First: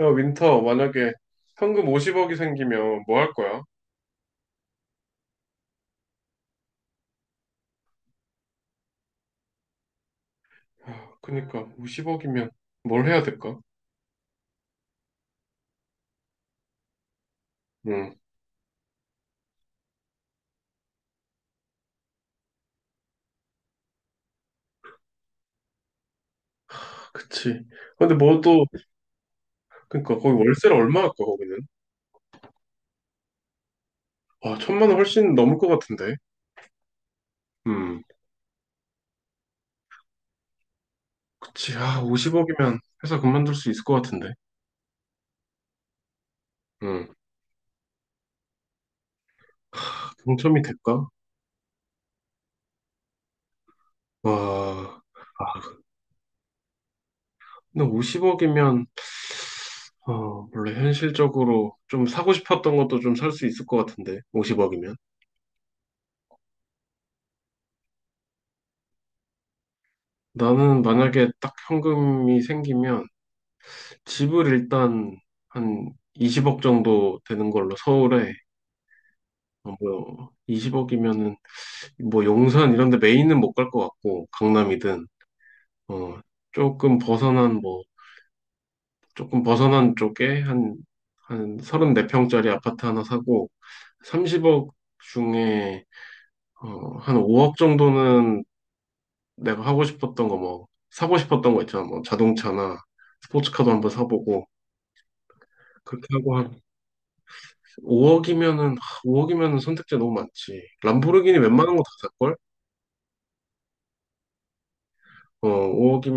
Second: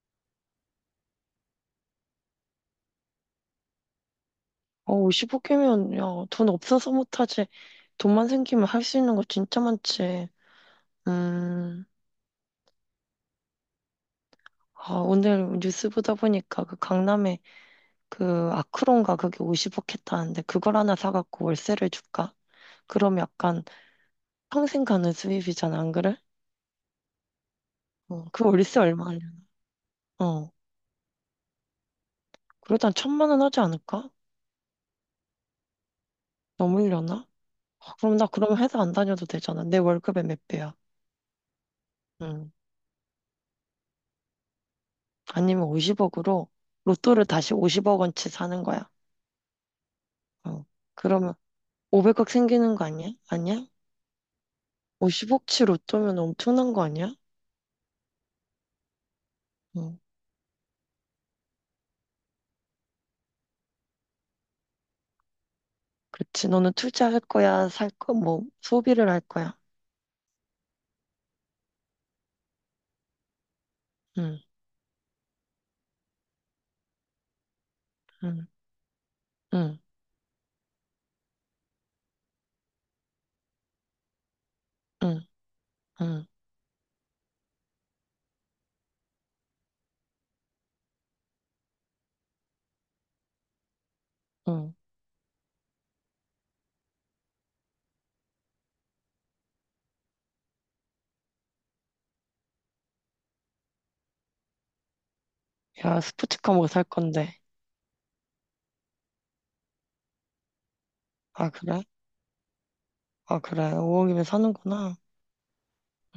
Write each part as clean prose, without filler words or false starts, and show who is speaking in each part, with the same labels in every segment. Speaker 1: 야, 윈터, 만약에 현금 50억이 생기면 뭐 할 거야?
Speaker 2: 어, 0억개면 야, 돈 없어서 못하지. 돈만 생기면 할 수 있는 거 진짜 많지.
Speaker 1: 아, 그니까,
Speaker 2: 음,
Speaker 1: 50억이면 뭘 해야 될까?
Speaker 2: 아, 오늘 뉴스 보다 보니까 그 강남에
Speaker 1: 응,
Speaker 2: 그 아크론가 그게 50억 했다는데 그걸 하나 사갖고 월세를 줄까? 그럼 약간 평생 가는 수입이잖아, 안 그래?
Speaker 1: 아, 그치. 근데
Speaker 2: 어,
Speaker 1: 뭐
Speaker 2: 그
Speaker 1: 또,
Speaker 2: 월세 얼마냐?
Speaker 1: 그니까, 거기
Speaker 2: 어,
Speaker 1: 월세를 얼마 할까, 거기는?
Speaker 2: 그러다 한 1,000만 원 하지 않을까?
Speaker 1: 아, 천만 원 훨씬 넘을 것 같은데.
Speaker 2: 넘으려나? 아,
Speaker 1: 음,
Speaker 2: 그럼 나 그럼 회사 안 다녀도 되잖아. 내 월급의 몇 배야?
Speaker 1: 그치. 아,
Speaker 2: 음,
Speaker 1: 50억이면 회사 그만둘 수 있을 것 같은데.
Speaker 2: 아니면 50억으로
Speaker 1: 응,
Speaker 2: 로또를 다시 50억 원치 사는 거야.
Speaker 1: 아, 당첨이
Speaker 2: 어,
Speaker 1: 될까?
Speaker 2: 그러면 500억 생기는 거 아니야? 아니야?
Speaker 1: 와,
Speaker 2: 50억치
Speaker 1: 아,
Speaker 2: 로또면 엄청난 거 아니야?
Speaker 1: 근데 50억이면,
Speaker 2: 응,
Speaker 1: 원래 현실적으로 좀 사고 싶었던 것도 좀 살 수 있을 것 같은데, 50억이면.
Speaker 2: 그렇지. 너는 투자할 거야, 살 거, 뭐, 소비를 할 거야.
Speaker 1: 나는 만약에 딱 현금이 생기면
Speaker 2: 응,
Speaker 1: 집을 일단 한 20억 정도 되는 걸로 서울에
Speaker 2: 응, 응,
Speaker 1: 뭐 20억이면은 뭐 용산 이런 데 메인은 못 갈 것 같고 강남이든
Speaker 2: 응,
Speaker 1: 어
Speaker 2: 응,
Speaker 1: 조금 벗어난 뭐 조금 벗어난 쪽에 한 34평짜리 아파트 하나 사고 30억
Speaker 2: 응.
Speaker 1: 중에 한 5억 정도는 내가 하고 싶었던 거 뭐 사고 싶었던 거 있잖아 뭐 자동차나 스포츠카도 한번 사보고
Speaker 2: 야,
Speaker 1: 그렇게 하고
Speaker 2: 스포츠카
Speaker 1: 한
Speaker 2: 뭐 살 건데.
Speaker 1: 5억이면은 5억이면은 선택지 너무 많지. 람보르기니
Speaker 2: 아,
Speaker 1: 웬만한
Speaker 2: 그래?
Speaker 1: 거 다 살걸?
Speaker 2: 아, 그래. 5억이면 사는구나.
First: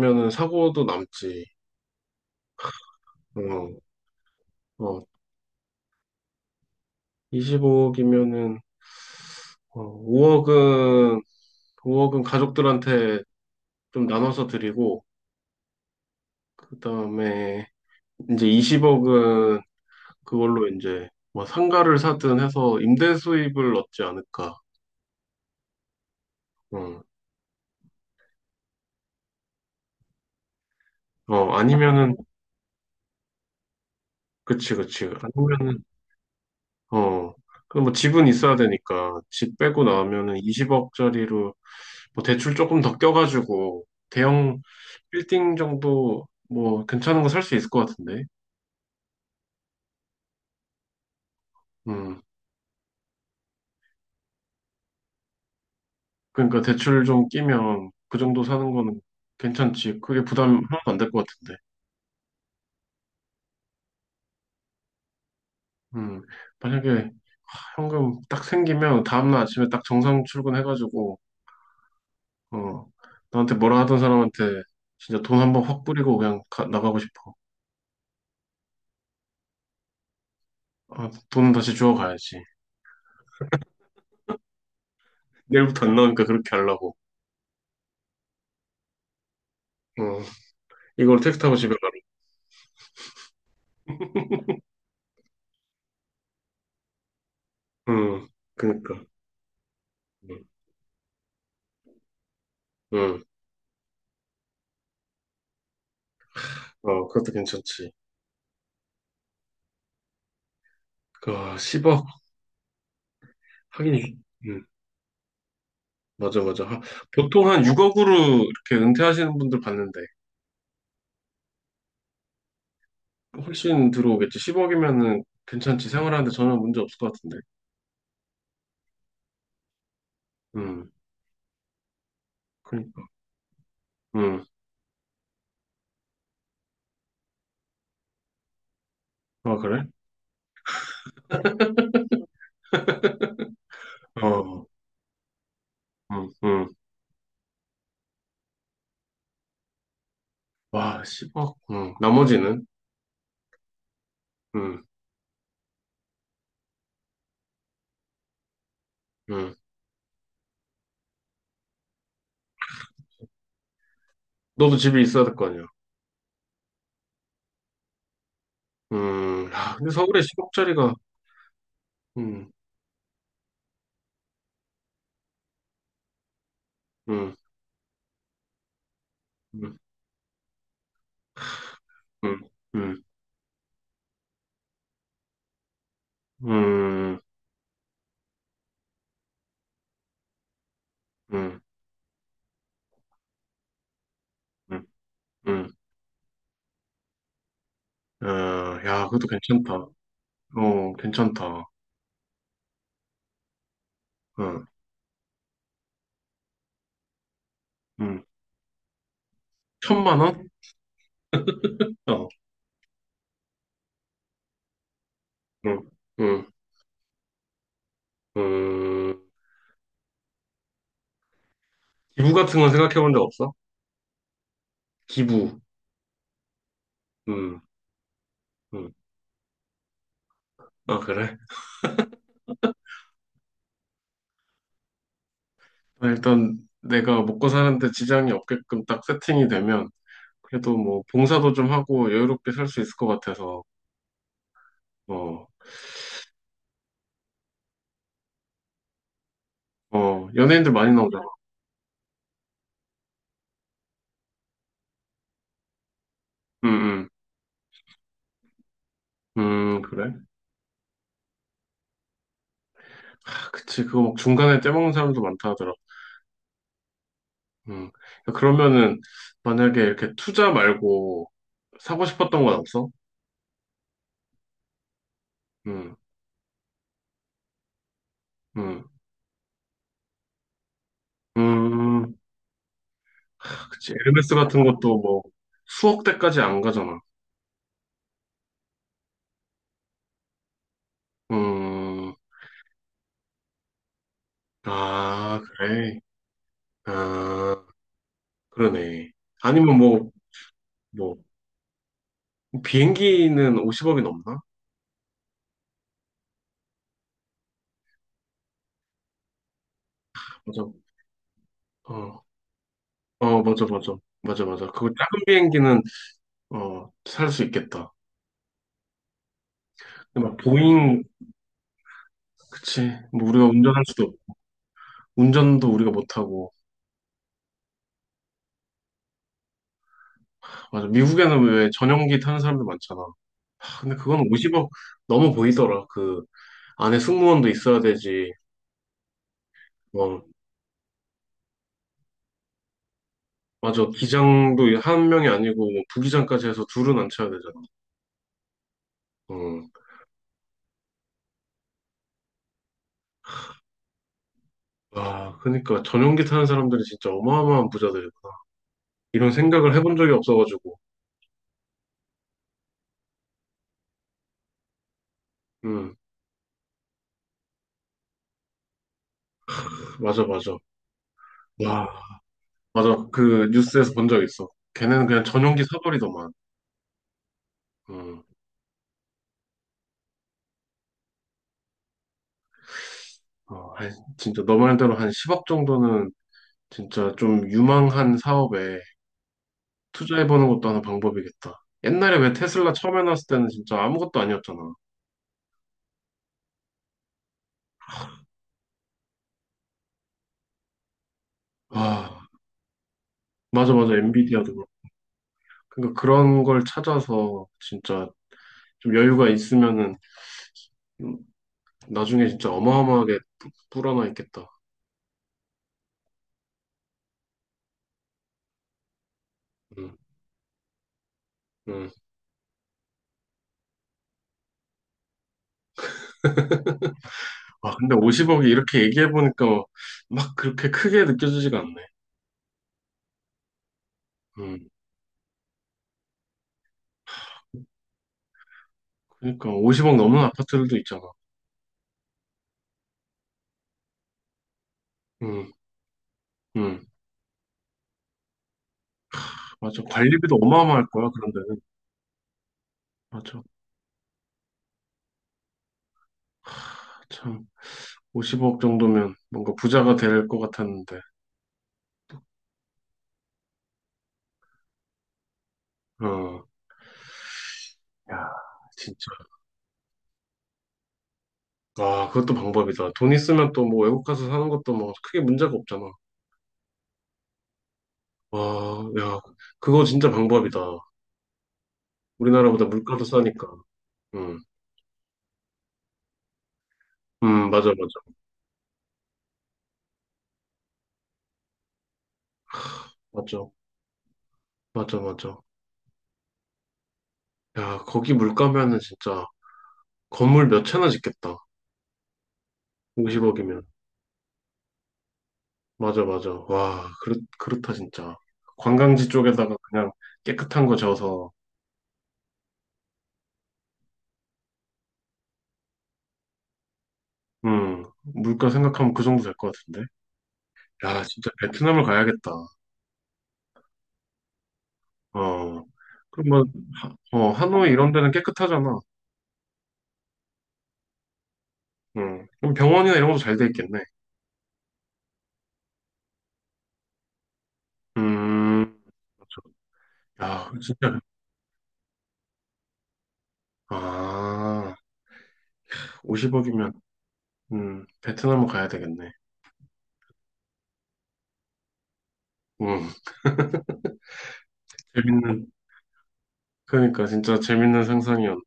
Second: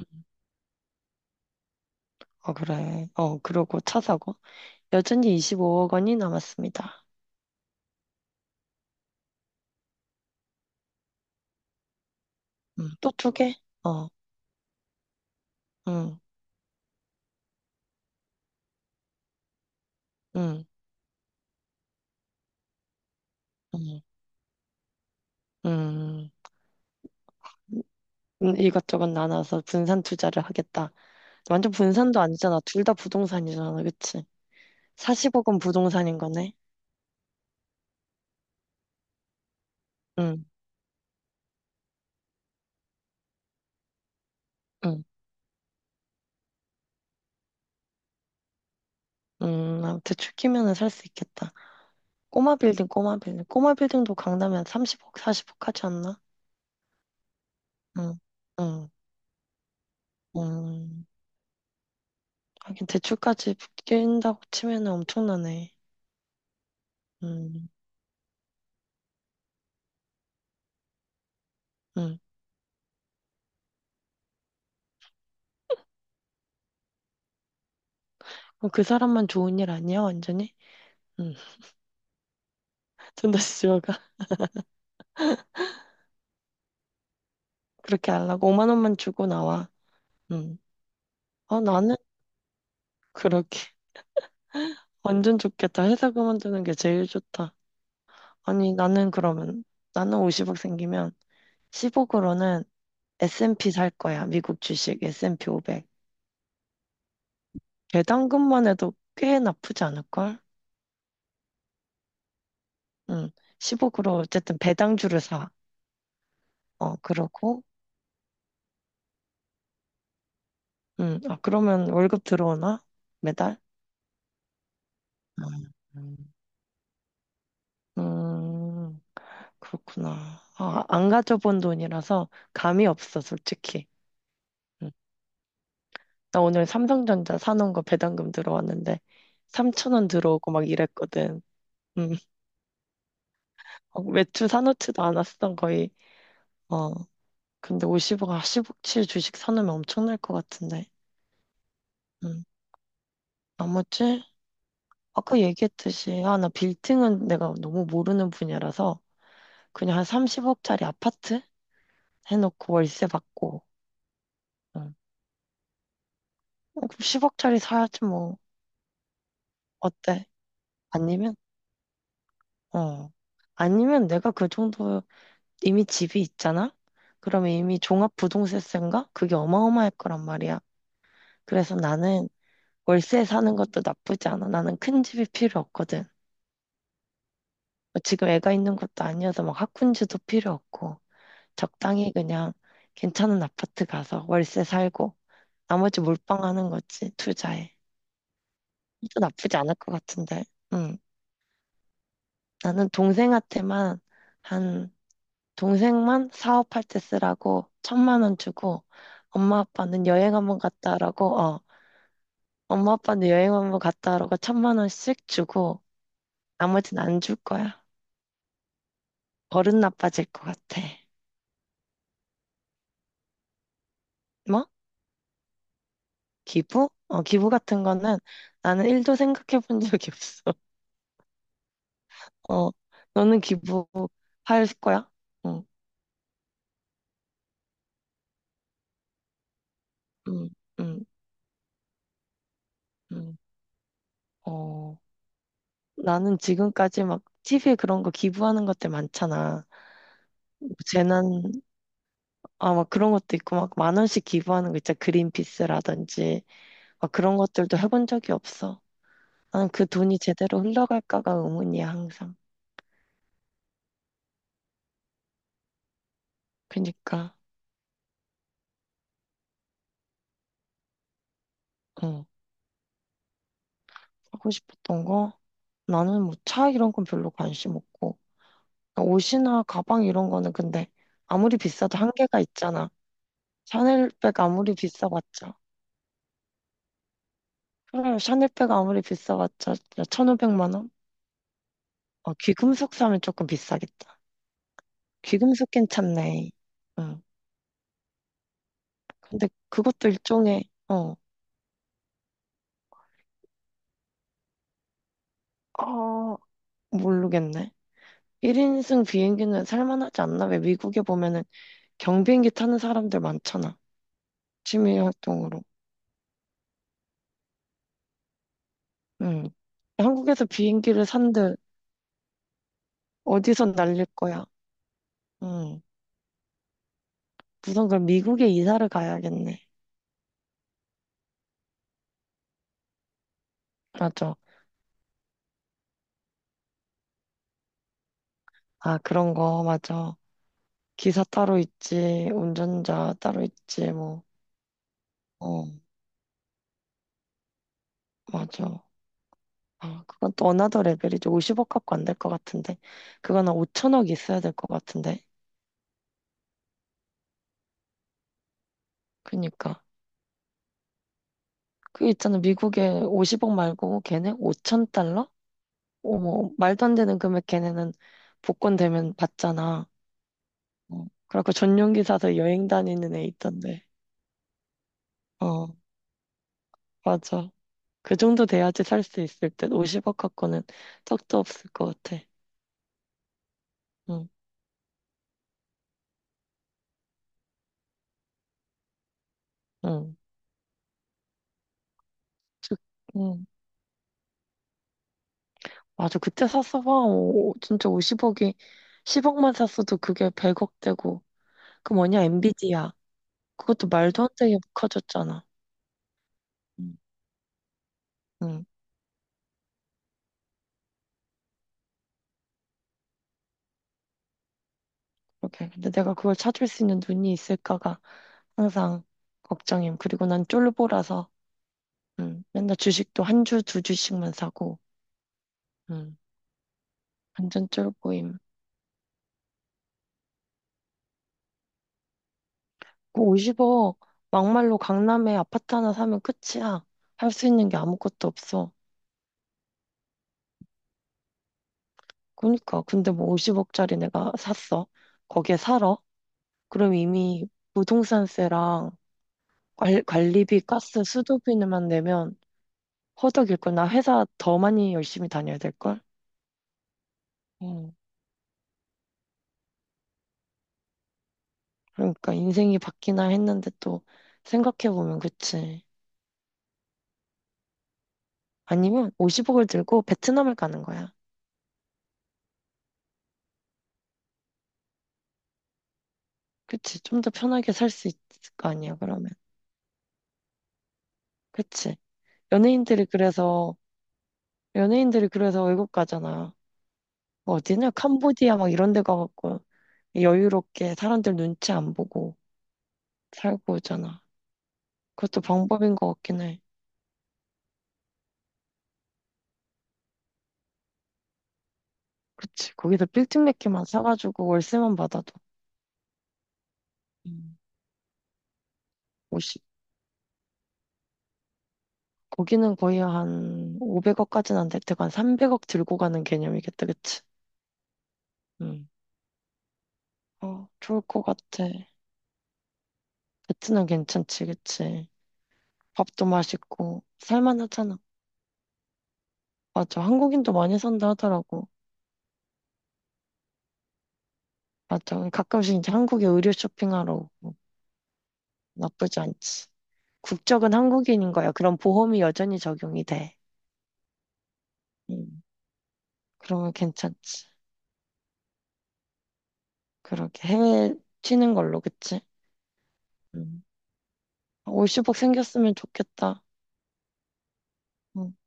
Speaker 2: 응.
Speaker 1: 사고도 남지.
Speaker 2: 아, 그래. 어,
Speaker 1: 어,
Speaker 2: 그러고 차 사고.
Speaker 1: 어,
Speaker 2: 여전히 25억 원이 남았습니다.
Speaker 1: 25억이면은 5억은 가족들한테
Speaker 2: 또두 개?
Speaker 1: 좀
Speaker 2: 어,
Speaker 1: 나눠서 드리고
Speaker 2: 응,
Speaker 1: 그다음에 이제 20억은
Speaker 2: 응,
Speaker 1: 그걸로 이제 뭐 상가를 사든 해서 임대 수입을
Speaker 2: 응,
Speaker 1: 얻지 않을까.
Speaker 2: 응.
Speaker 1: 어,
Speaker 2: 이것저것 나눠서 분산 투자를 하겠다. 완전
Speaker 1: 아니면은
Speaker 2: 분산도 아니잖아. 둘 다 부동산이잖아. 그치?
Speaker 1: 그치 그치.
Speaker 2: 40억은
Speaker 1: 아니면은
Speaker 2: 부동산인 거네.
Speaker 1: 어, 그럼 뭐 집은 있어야 되니까 집 빼고 나오면은
Speaker 2: 응,
Speaker 1: 20억짜리로 뭐 대출 조금 더 껴가지고 대형
Speaker 2: 응.
Speaker 1: 빌딩 정도 뭐 괜찮은 거 살 수 있을 것 같은데.
Speaker 2: 아, 대출 끼면은 살 수 있겠다.
Speaker 1: 음,
Speaker 2: 꼬마 빌딩, 꼬마 빌딩. 꼬마 빌딩도 강남에 한 30억, 40억 하지 않나?
Speaker 1: 그러니까 대출 좀 끼면 그
Speaker 2: 응,
Speaker 1: 정도 사는
Speaker 2: 응,
Speaker 1: 거는 괜찮지. 그게 부담 하나도 안
Speaker 2: 응.
Speaker 1: 될 것 같은데.
Speaker 2: 하긴 대출까지 낀다고 치면은 엄청나네.
Speaker 1: 음, 만약에
Speaker 2: 응,
Speaker 1: 현금 딱 생기면 다음날 아침에 딱 정상 출근해가지고
Speaker 2: 응.
Speaker 1: 어, 나한테 뭐라 하던 사람한테 진짜 돈 한번 확 뿌리고 그냥 나가고 싶어.
Speaker 2: 어, 그 사람만 좋은 일 아니야, 완전히?
Speaker 1: 아,
Speaker 2: 응.
Speaker 1: 돈은 다시 주워 가야지.
Speaker 2: 돈 다시 들어가.
Speaker 1: 내일부터 안 나오니까 그렇게 하려고.
Speaker 2: 그렇게 하려고. 5만 원만 주고 나와.
Speaker 1: 어,
Speaker 2: 응.
Speaker 1: 이걸 택시 타고
Speaker 2: 어,
Speaker 1: 집에 가라.
Speaker 2: 나는 그렇게. 완전 좋겠다. 회사 그만두는 게 제일 좋다.
Speaker 1: 응,
Speaker 2: 아니,
Speaker 1: 그니까.
Speaker 2: 나는 그러면, 나는
Speaker 1: 응,
Speaker 2: 50억 생기면 10억으로는
Speaker 1: 응.
Speaker 2: S&P 살 거야. 미국 주식 S&P 500.
Speaker 1: 그것도 괜찮지.
Speaker 2: 배당금만 해도 꽤 나쁘지 않을걸?
Speaker 1: 아, 10억.
Speaker 2: 응.
Speaker 1: 하긴,
Speaker 2: 10억으로 어쨌든
Speaker 1: 응,
Speaker 2: 배당주를 사.
Speaker 1: 맞아, 맞아.
Speaker 2: 어,
Speaker 1: 보통
Speaker 2: 그러고,
Speaker 1: 한 6억으로 이렇게 은퇴하시는 분들 봤는데,
Speaker 2: 응. 아, 그러면 월급 들어오나? 매달?
Speaker 1: 훨씬 들어오겠지. 10억이면은
Speaker 2: 음,
Speaker 1: 괜찮지.
Speaker 2: 음.
Speaker 1: 생활하는데 전혀 문제 없을 것 같은데.
Speaker 2: 음, 그렇구나. 아,
Speaker 1: 응,
Speaker 2: 안 가져본 돈이라서 감이
Speaker 1: 그니까.
Speaker 2: 없어, 솔직히.
Speaker 1: 응,
Speaker 2: 음. 나 오늘 삼성전자 사놓은 거 배당금 들어왔는데,
Speaker 1: 아, 그래?
Speaker 2: 3천 원 들어오고 막 이랬거든. 음. 어, 외투
Speaker 1: 어,
Speaker 2: 사놓지도 않았어, 거의.
Speaker 1: 응, 응.
Speaker 2: 어, 근데 50억, 10억치 주식 사놓으면 엄청날 것 같은데.
Speaker 1: 와, 10억. 응,
Speaker 2: 음.
Speaker 1: 나머지는?
Speaker 2: 나머지,
Speaker 1: 응,
Speaker 2: 아까 얘기했듯이, 아, 나 빌딩은 내가 너무 모르는 분야라서,
Speaker 1: 응.
Speaker 2: 그냥 한 30억짜리 아파트 해놓고 월세 받고,
Speaker 1: 너도
Speaker 2: 음.
Speaker 1: 집에 있어야 될 거 아니야.
Speaker 2: 어, 그럼 10억짜리 사야지 뭐,
Speaker 1: 야, 근데 서울에
Speaker 2: 어때?
Speaker 1: 10억짜리가,
Speaker 2: 아니면,
Speaker 1: 음,
Speaker 2: 어. 아니면 내가 그 정도 이미 집이 있잖아?
Speaker 1: 음,
Speaker 2: 그러면 이미 종합부동세세인가? 그게
Speaker 1: 음.
Speaker 2: 어마어마할 거란 말이야. 그래서 나는
Speaker 1: 음, 음,
Speaker 2: 월세 사는 것도 나쁘지 않아. 나는 큰 집이 필요 없거든.
Speaker 1: 음,
Speaker 2: 뭐 지금 애가 있는 것도 아니어서 막 학군지도 필요 없고
Speaker 1: 음,
Speaker 2: 적당히 그냥 괜찮은 아파트 가서 월세
Speaker 1: 음,
Speaker 2: 살고
Speaker 1: 음.
Speaker 2: 나머지 몰빵하는 거지 투자에.
Speaker 1: 어, 야,
Speaker 2: 또
Speaker 1: 그것도
Speaker 2: 나쁘지
Speaker 1: 괜찮다.
Speaker 2: 않을 것 같은데. 응.
Speaker 1: 괜찮다. 어,
Speaker 2: 나는 동생한테만 한 동생만 사업할 때 쓰라고 천만
Speaker 1: 음.
Speaker 2: 원 주고 엄마 아빠는
Speaker 1: 천만
Speaker 2: 여행
Speaker 1: 원?
Speaker 2: 한번 갔다 오라고 어
Speaker 1: 어,
Speaker 2: 엄마 아빠는 여행 한번 갔다 오라고 1,000만 원씩 주고
Speaker 1: 음, 음,
Speaker 2: 나머지는 안 줄 거야.
Speaker 1: 음.
Speaker 2: 버릇 나빠질 것 같아.
Speaker 1: 기부 같은 건 생각해 본 적 없어?
Speaker 2: 뭐?
Speaker 1: 기부.
Speaker 2: 기부? 어, 기부
Speaker 1: 음,
Speaker 2: 같은 거는 나는
Speaker 1: 음.
Speaker 2: 일도 생각해 본 적이 없어.
Speaker 1: 아, 그래?
Speaker 2: 어, 너는 기부할 거야? 응,
Speaker 1: 아, 일단 내가 먹고 사는데 지장이 없게끔 딱 세팅이 되면
Speaker 2: 응,
Speaker 1: 그래도 뭐
Speaker 2: 응,
Speaker 1: 봉사도 좀 하고 여유롭게 살 수 있을 것
Speaker 2: 응.
Speaker 1: 같아서.
Speaker 2: 어,
Speaker 1: 어,
Speaker 2: 나는 지금까지 막 TV에 그런 거 기부하는 것들 많잖아. 뭐
Speaker 1: 연예인들 많이 나오잖아.
Speaker 2: 재난, 아, 막 그런 것도 있고, 막 1만 원씩 기부하는 거 있잖아. 그린피스라든지.
Speaker 1: 음,
Speaker 2: 막 그런 것들도 해본 적이 없어. 나는 그
Speaker 1: 그래?
Speaker 2: 돈이 제대로 흘러갈까가 의문이야, 항상.
Speaker 1: 아, 그치. 그거 막 중간에 떼먹는 사람도 많다 하더라.
Speaker 2: 그니까,
Speaker 1: 음. 그러면은 만약에 이렇게 투자 말고 사고
Speaker 2: 러 응.
Speaker 1: 싶었던 건 없어?
Speaker 2: 하고 싶었던 거.
Speaker 1: 음,
Speaker 2: 나는 뭐 차 이런 건 별로 관심 없고
Speaker 1: 음,
Speaker 2: 그러니까 옷이나 가방 이런 거는 근데 아무리 비싸도
Speaker 1: 음,
Speaker 2: 한계가 있잖아.
Speaker 1: 그치. 에르메스
Speaker 2: 샤넬백
Speaker 1: 같은
Speaker 2: 아무리
Speaker 1: 것도 뭐
Speaker 2: 비싸봤자
Speaker 1: 수억 대까지 안 가잖아.
Speaker 2: 그래 샤넬백 아무리 비싸봤자 1,500만 원?
Speaker 1: 음,
Speaker 2: 어, 귀금속 사면 조금 비싸겠다.
Speaker 1: 아,
Speaker 2: 귀금속
Speaker 1: 그래.
Speaker 2: 괜찮네. 응.
Speaker 1: 아, 그러네.
Speaker 2: 근데
Speaker 1: 아니면
Speaker 2: 그것도 일종의 어,
Speaker 1: 뭐, 비행기는 50억이 넘나?
Speaker 2: 아 모르겠네. 1인승 비행기는 살만하지 않나? 왜
Speaker 1: 맞아.
Speaker 2: 미국에 보면은
Speaker 1: 어,
Speaker 2: 경비행기 타는 사람들
Speaker 1: 어, 맞아,
Speaker 2: 많잖아.
Speaker 1: 맞아. 맞아, 맞아. 그거
Speaker 2: 취미
Speaker 1: 작은
Speaker 2: 활동으로.
Speaker 1: 비행기는, 살 수 있겠다.
Speaker 2: 응.
Speaker 1: 근데 막
Speaker 2: 한국에서
Speaker 1: 보잉,
Speaker 2: 비행기를 산들
Speaker 1: 그치. 뭐 우리가
Speaker 2: 어디서
Speaker 1: 운전할
Speaker 2: 날릴
Speaker 1: 수도,
Speaker 2: 거야?
Speaker 1: 운전도
Speaker 2: 음.
Speaker 1: 우리가 못하고.
Speaker 2: 우선 그럼 미국에 이사를 가야겠네.
Speaker 1: 맞아. 미국에는 왜 전용기 타는 사람들 많잖아. 아, 근데 그건
Speaker 2: 맞아.
Speaker 1: 50억 넘어 보이더라. 그 안에 승무원도 있어야 되지.
Speaker 2: 아, 그런 거, 맞아.
Speaker 1: 어,
Speaker 2: 기사 따로 있지, 운전자 따로
Speaker 1: 맞아.
Speaker 2: 있지, 뭐.
Speaker 1: 기장도 한 명이
Speaker 2: 어,
Speaker 1: 아니고 뭐 부기장까지 해서 둘은 안 쳐야 되잖아.
Speaker 2: 맞아.
Speaker 1: 어.
Speaker 2: 아, 그건 또 어나더 레벨이지. 50억 갖고 안 될 것 같은데. 그건 한 5천억 있어야 될 것 같은데.
Speaker 1: 와, 그러니까 전용기 타는 사람들이 진짜 어마어마한 부자들이구나. 이런 생각을
Speaker 2: 그니까.
Speaker 1: 해본 적이 없어가지고.
Speaker 2: 그 있잖아. 미국에 50억 말고 걔네 5천 달러?
Speaker 1: 음,
Speaker 2: 어머, 말도 안 되는 금액 걔네는 복권 되면 받잖아.
Speaker 1: 맞아, 맞아.
Speaker 2: 어, 그래갖고
Speaker 1: 와,
Speaker 2: 전용기 사서 여행
Speaker 1: 맞아.
Speaker 2: 다니는 애
Speaker 1: 그
Speaker 2: 있던데.
Speaker 1: 뉴스에서 본 적 있어. 걔네는 그냥 전용기
Speaker 2: 어,
Speaker 1: 사버리더만.
Speaker 2: 맞아. 그
Speaker 1: 음,
Speaker 2: 정도 돼야지 살 수 있을 듯. 50억 갖고는 턱도 없을 것 같아.
Speaker 1: 아이,
Speaker 2: 응,
Speaker 1: 진짜 너 말대로 한 10억 정도는 진짜 좀 유망한 사업에
Speaker 2: 응.
Speaker 1: 투자해보는 것도 하나 방법이겠다. 옛날에 왜 테슬라
Speaker 2: 즉,
Speaker 1: 처음 해놨을
Speaker 2: 응.
Speaker 1: 때는 진짜 아무것도 아니었잖아.
Speaker 2: 맞아. 그때 샀어 봐. 오, 진짜 50억이 10억만 샀어도 그게 100억 되고. 그 뭐냐,
Speaker 1: 아,
Speaker 2: 엔비디아.
Speaker 1: 맞아,
Speaker 2: 그것도
Speaker 1: 맞아.
Speaker 2: 말도 안
Speaker 1: 엔비디아도
Speaker 2: 되게
Speaker 1: 그렇고.
Speaker 2: 커졌잖아.
Speaker 1: 그러니까 그런 걸
Speaker 2: 응,
Speaker 1: 찾아서 진짜
Speaker 2: 응.
Speaker 1: 좀 여유가 있으면은 음, 나중에 진짜 어마어마하게 불어나 있겠다.
Speaker 2: 그렇게. 근데 내가 그걸 찾을 수 있는 눈이 있을까가 항상
Speaker 1: 음,
Speaker 2: 걱정임. 그리고 난 쫄보라서,
Speaker 1: 음.
Speaker 2: 응. 맨날 주식도 한 주, 두 주씩만 사고, 응. 완전
Speaker 1: 아, 근데
Speaker 2: 쫄보임.
Speaker 1: 50억이 이렇게 얘기해보니까 막 그렇게 크게 느껴지지가 않네.
Speaker 2: 그 50억
Speaker 1: 음.
Speaker 2: 막말로 강남에 아파트 하나 사면 끝이야. 할 수 있는 게 아무것도 없어.
Speaker 1: 그러니까 50억 넘는 아파트들도 있잖아.
Speaker 2: 그러니까 근데 뭐 50억짜리 내가 샀어.
Speaker 1: 음,
Speaker 2: 거기에 살아.
Speaker 1: 음.
Speaker 2: 그럼 이미 부동산세랑
Speaker 1: 맞아. 관리비도
Speaker 2: 관리비,
Speaker 1: 어마어마할
Speaker 2: 가스,
Speaker 1: 거야, 그런데는.
Speaker 2: 수도비만 내면
Speaker 1: 맞아.
Speaker 2: 허덕일 걸. 나 회사 더 많이 열심히 다녀야 될 걸.
Speaker 1: 참.
Speaker 2: 음.
Speaker 1: 50억 정도면 뭔가 부자가 될 것 같았는데.
Speaker 2: 그러니까 인생이 바뀌나 했는데 또 생각해 보면 그치.
Speaker 1: 어, 야, 진짜.
Speaker 2: 아니면 50억을 들고 베트남을 가는 거야.
Speaker 1: 아, 그것도 방법이다. 돈 있으면 또 뭐 외국 가서 사는 것도 뭐 크게 문제가 없잖아.
Speaker 2: 그치. 좀 더 편하게 살 수 있을 거
Speaker 1: 와,
Speaker 2: 아니야,
Speaker 1: 야,
Speaker 2: 그러면.
Speaker 1: 그거 진짜 방법이다.
Speaker 2: 그치.
Speaker 1: 우리나라보다 물가도
Speaker 2: 연예인들이
Speaker 1: 싸니까.
Speaker 2: 그래서
Speaker 1: 음,
Speaker 2: 연예인들이 그래서 외국 가잖아. 뭐
Speaker 1: 맞아,
Speaker 2: 어디냐?
Speaker 1: 맞아.
Speaker 2: 캄보디아 막 이런 데 가갖고 여유롭게 사람들 눈치 안 보고
Speaker 1: 맞아,
Speaker 2: 살고 오잖아.
Speaker 1: 맞아, 맞아.
Speaker 2: 그것도 방법인 것 같긴 해.
Speaker 1: 야, 거기 물가면은 진짜 건물 몇 채나 짓겠다.
Speaker 2: 그치. 거기서 빌딩 몇
Speaker 1: 50억이면.
Speaker 2: 개만 사가지고 월세만 받아도
Speaker 1: 맞아, 맞아. 와,
Speaker 2: 음,
Speaker 1: 그렇다, 진짜. 관광지 쪽에다가
Speaker 2: 50,
Speaker 1: 그냥 깨끗한 거 지어서,
Speaker 2: 거기는 거의 한 500억까지는 안 될 테고 한 300억 들고 가는 개념이겠다. 그치?
Speaker 1: 물가
Speaker 2: 음,
Speaker 1: 생각하면 그 정도 될 것 같은데.
Speaker 2: 어, 좋을
Speaker 1: 야,
Speaker 2: 것
Speaker 1: 진짜
Speaker 2: 같아.
Speaker 1: 베트남을 가야겠다.
Speaker 2: 베트남 괜찮지, 그치?
Speaker 1: 어.
Speaker 2: 밥도
Speaker 1: 그럼 뭐,
Speaker 2: 맛있고
Speaker 1: 하노이 이런
Speaker 2: 살만하잖아.
Speaker 1: 데는 깨끗하잖아.
Speaker 2: 맞아. 한국인도 많이 산다 하더라고.
Speaker 1: 음. 그럼 병원이나 이런 것도 잘 돼 있겠네.
Speaker 2: 맞아. 가끔씩 이제 한국에 의류 쇼핑하러 오고
Speaker 1: 음.
Speaker 2: 나쁘지
Speaker 1: 그렇죠.
Speaker 2: 않지.
Speaker 1: 야,
Speaker 2: 국적은
Speaker 1: 진짜.
Speaker 2: 한국인인 거야. 그럼 보험이 여전히 적용이 돼.
Speaker 1: 아,
Speaker 2: 음,
Speaker 1: 50억이면,
Speaker 2: 그러면 괜찮지.
Speaker 1: 베트남을 가야 되겠네.
Speaker 2: 그렇게 해외 튀는 걸로, 그치?
Speaker 1: 음,
Speaker 2: 음. 50억
Speaker 1: 재밌는,
Speaker 2: 생겼으면 좋겠다.
Speaker 1: 그러니까 진짜 재밌는
Speaker 2: 음.
Speaker 1: 상상이었네.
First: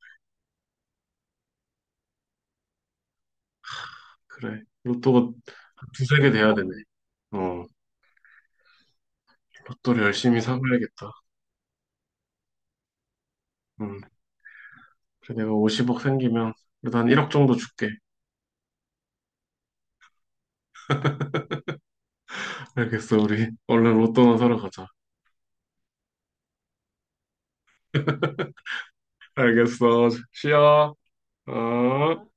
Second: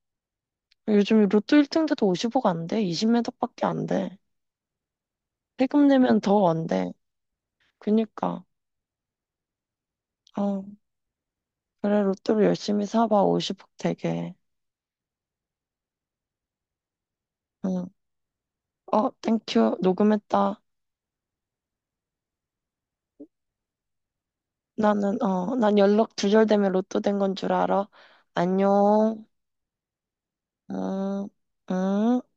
Speaker 2: 요즘 로또 1등돼도 50억 안 돼. 20매덕밖에 안 돼.
Speaker 1: 그래. 로또가
Speaker 2: 세금
Speaker 1: 두세
Speaker 2: 내면
Speaker 1: 개
Speaker 2: 더
Speaker 1: 돼야
Speaker 2: 안
Speaker 1: 되네.
Speaker 2: 돼.
Speaker 1: 어,
Speaker 2: 그니까.
Speaker 1: 로또를 열심히
Speaker 2: 어,
Speaker 1: 사봐야겠다.
Speaker 2: 그래, 로또를 열심히 사봐. 50억
Speaker 1: 음,
Speaker 2: 되게.
Speaker 1: 그래, 내가 50억 생기면, 그래도 한 1억 정도 줄게.
Speaker 2: 응. 어, 땡큐. 녹음했다.
Speaker 1: 알겠어, 우리. 얼른 로또나 사러 가자.
Speaker 2: 나는, 어, 난 연락 두절되면 로또 된 건 줄 알아. 안녕.
Speaker 1: 알겠어. 쉬어.
Speaker 2: 음, 음.
Speaker 1: 어.